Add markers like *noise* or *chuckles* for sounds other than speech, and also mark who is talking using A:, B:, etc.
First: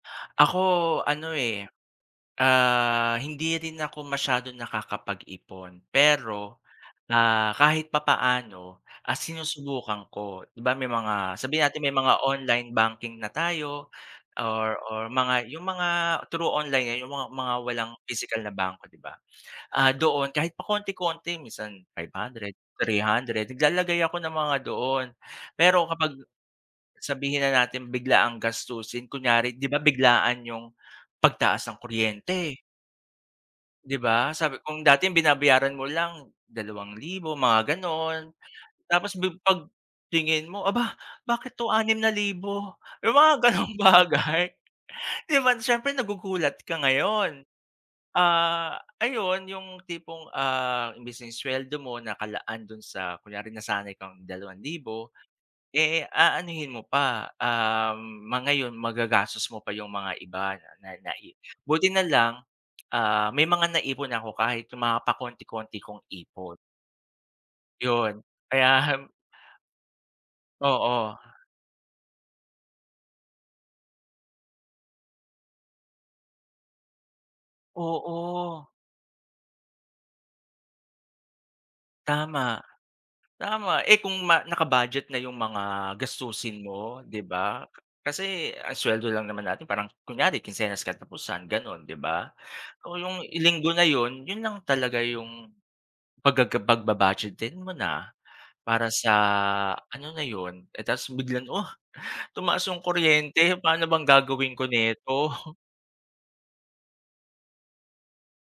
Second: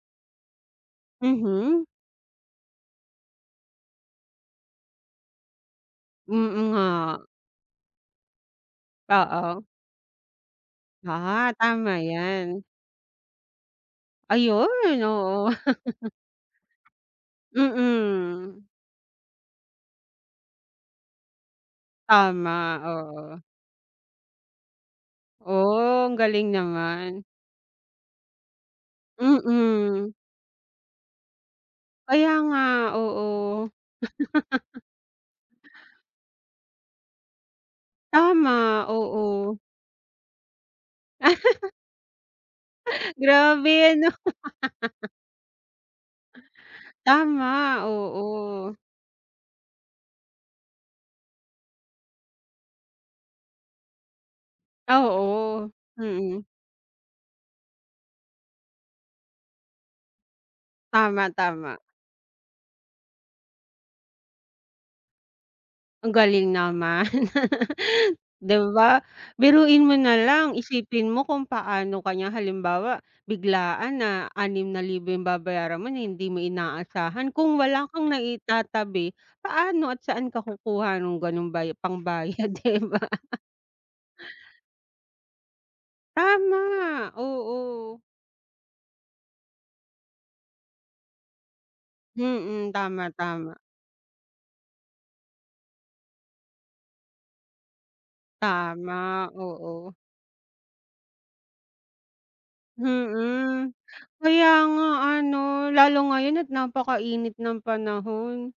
A: Ako ano eh,
B: Mhm.
A: ah, hindi rin ako masyadong nakakapag-ipon. Pero,
B: Mm nga.
A: ah, kahit papaano, ah,
B: Oo.
A: sinusubukan ko. Di ba may mga
B: Ah,
A: sabihin natin may
B: tama
A: mga
B: yan.
A: online banking na tayo
B: Ayun,
A: or or mga
B: oo.
A: yung mga
B: *chuckles*
A: through online lang yung mga mga walang physical na
B: Mm.
A: bank, di ba? Ah, doon kahit pa konti-konti minsan five-hundred,
B: Tama, oo.
A: three-hundred naglalagay ako ng mga doon. Pero
B: Oh!
A: kapag,
B: Ang galing naman.
A: sabihin na natin biglaang gastusin kunyari di ba
B: Mm.
A: biglaan yung pagtaas ng
B: Kaya
A: kuryente?
B: nga! Oo.
A: Di ba? Sabi
B: *chuckles*
A: kung dating binabayaran mo lang ₱2,000 mga ganun.
B: Tama,
A: Tapos bi
B: oo.
A: pagtingin mo aba! bakit 'to ₱6,000 yung mga ganung
B: Grabe ano?
A: bagay. Di ba? Siyempre nagugulat ka ngayon.
B: Tama, oo.
A: Ah, ayun yung tipong ah, imbis na sweldo mo nakalaan dun sa kunyari nasanay kang ₱2,000
B: Oo,
A: eh,
B: mm.
A: aanhin mo pa um ma ngayon magagastos mo pa yung mga iba na
B: Tama,
A: nai
B: tama
A: buti na lang. Ah, may mga naipon ako kahit yung mga pakonti-konti kong
B: Ang galing
A: ipon.
B: naman! *chuckles*
A: Yun,
B: Di ba?
A: kaya.
B: Biruin mo nalang isipin
A: Oo.
B: mo kung paano ka niya halimbawa biglaan na Php 6,000 babayaran mo na hindi mo inaasahan. Kung wala kang
A: Oo!
B: naitatabi paano at saan ka kukuha ng ganong baya pangbayad
A: Tama.
B: di ba? *chuckles*
A: Tama eh, kung ma naka-budget na yung mga gastusin mo
B: Tama!
A: di ba?
B: Oo.
A: Kasi ang sweldo lang naman natin parang kunyari kinsenas katapusan ganun, di ba?
B: Mhm,
A: Oo
B: tama
A: yung
B: tama.
A: Linggo na yun yun lang talaga yung paggaga pagba-budgetin mo na. Para sa
B: Tama, oo
A: ano na yun. Eh, tas biglang oh! Tumaas yung kuryente,
B: Mhm,
A: paano bang
B: kaya
A: gagawin ko
B: nga ano.
A: nito?
B: Lalo ngayon at napaka-init ng panahon.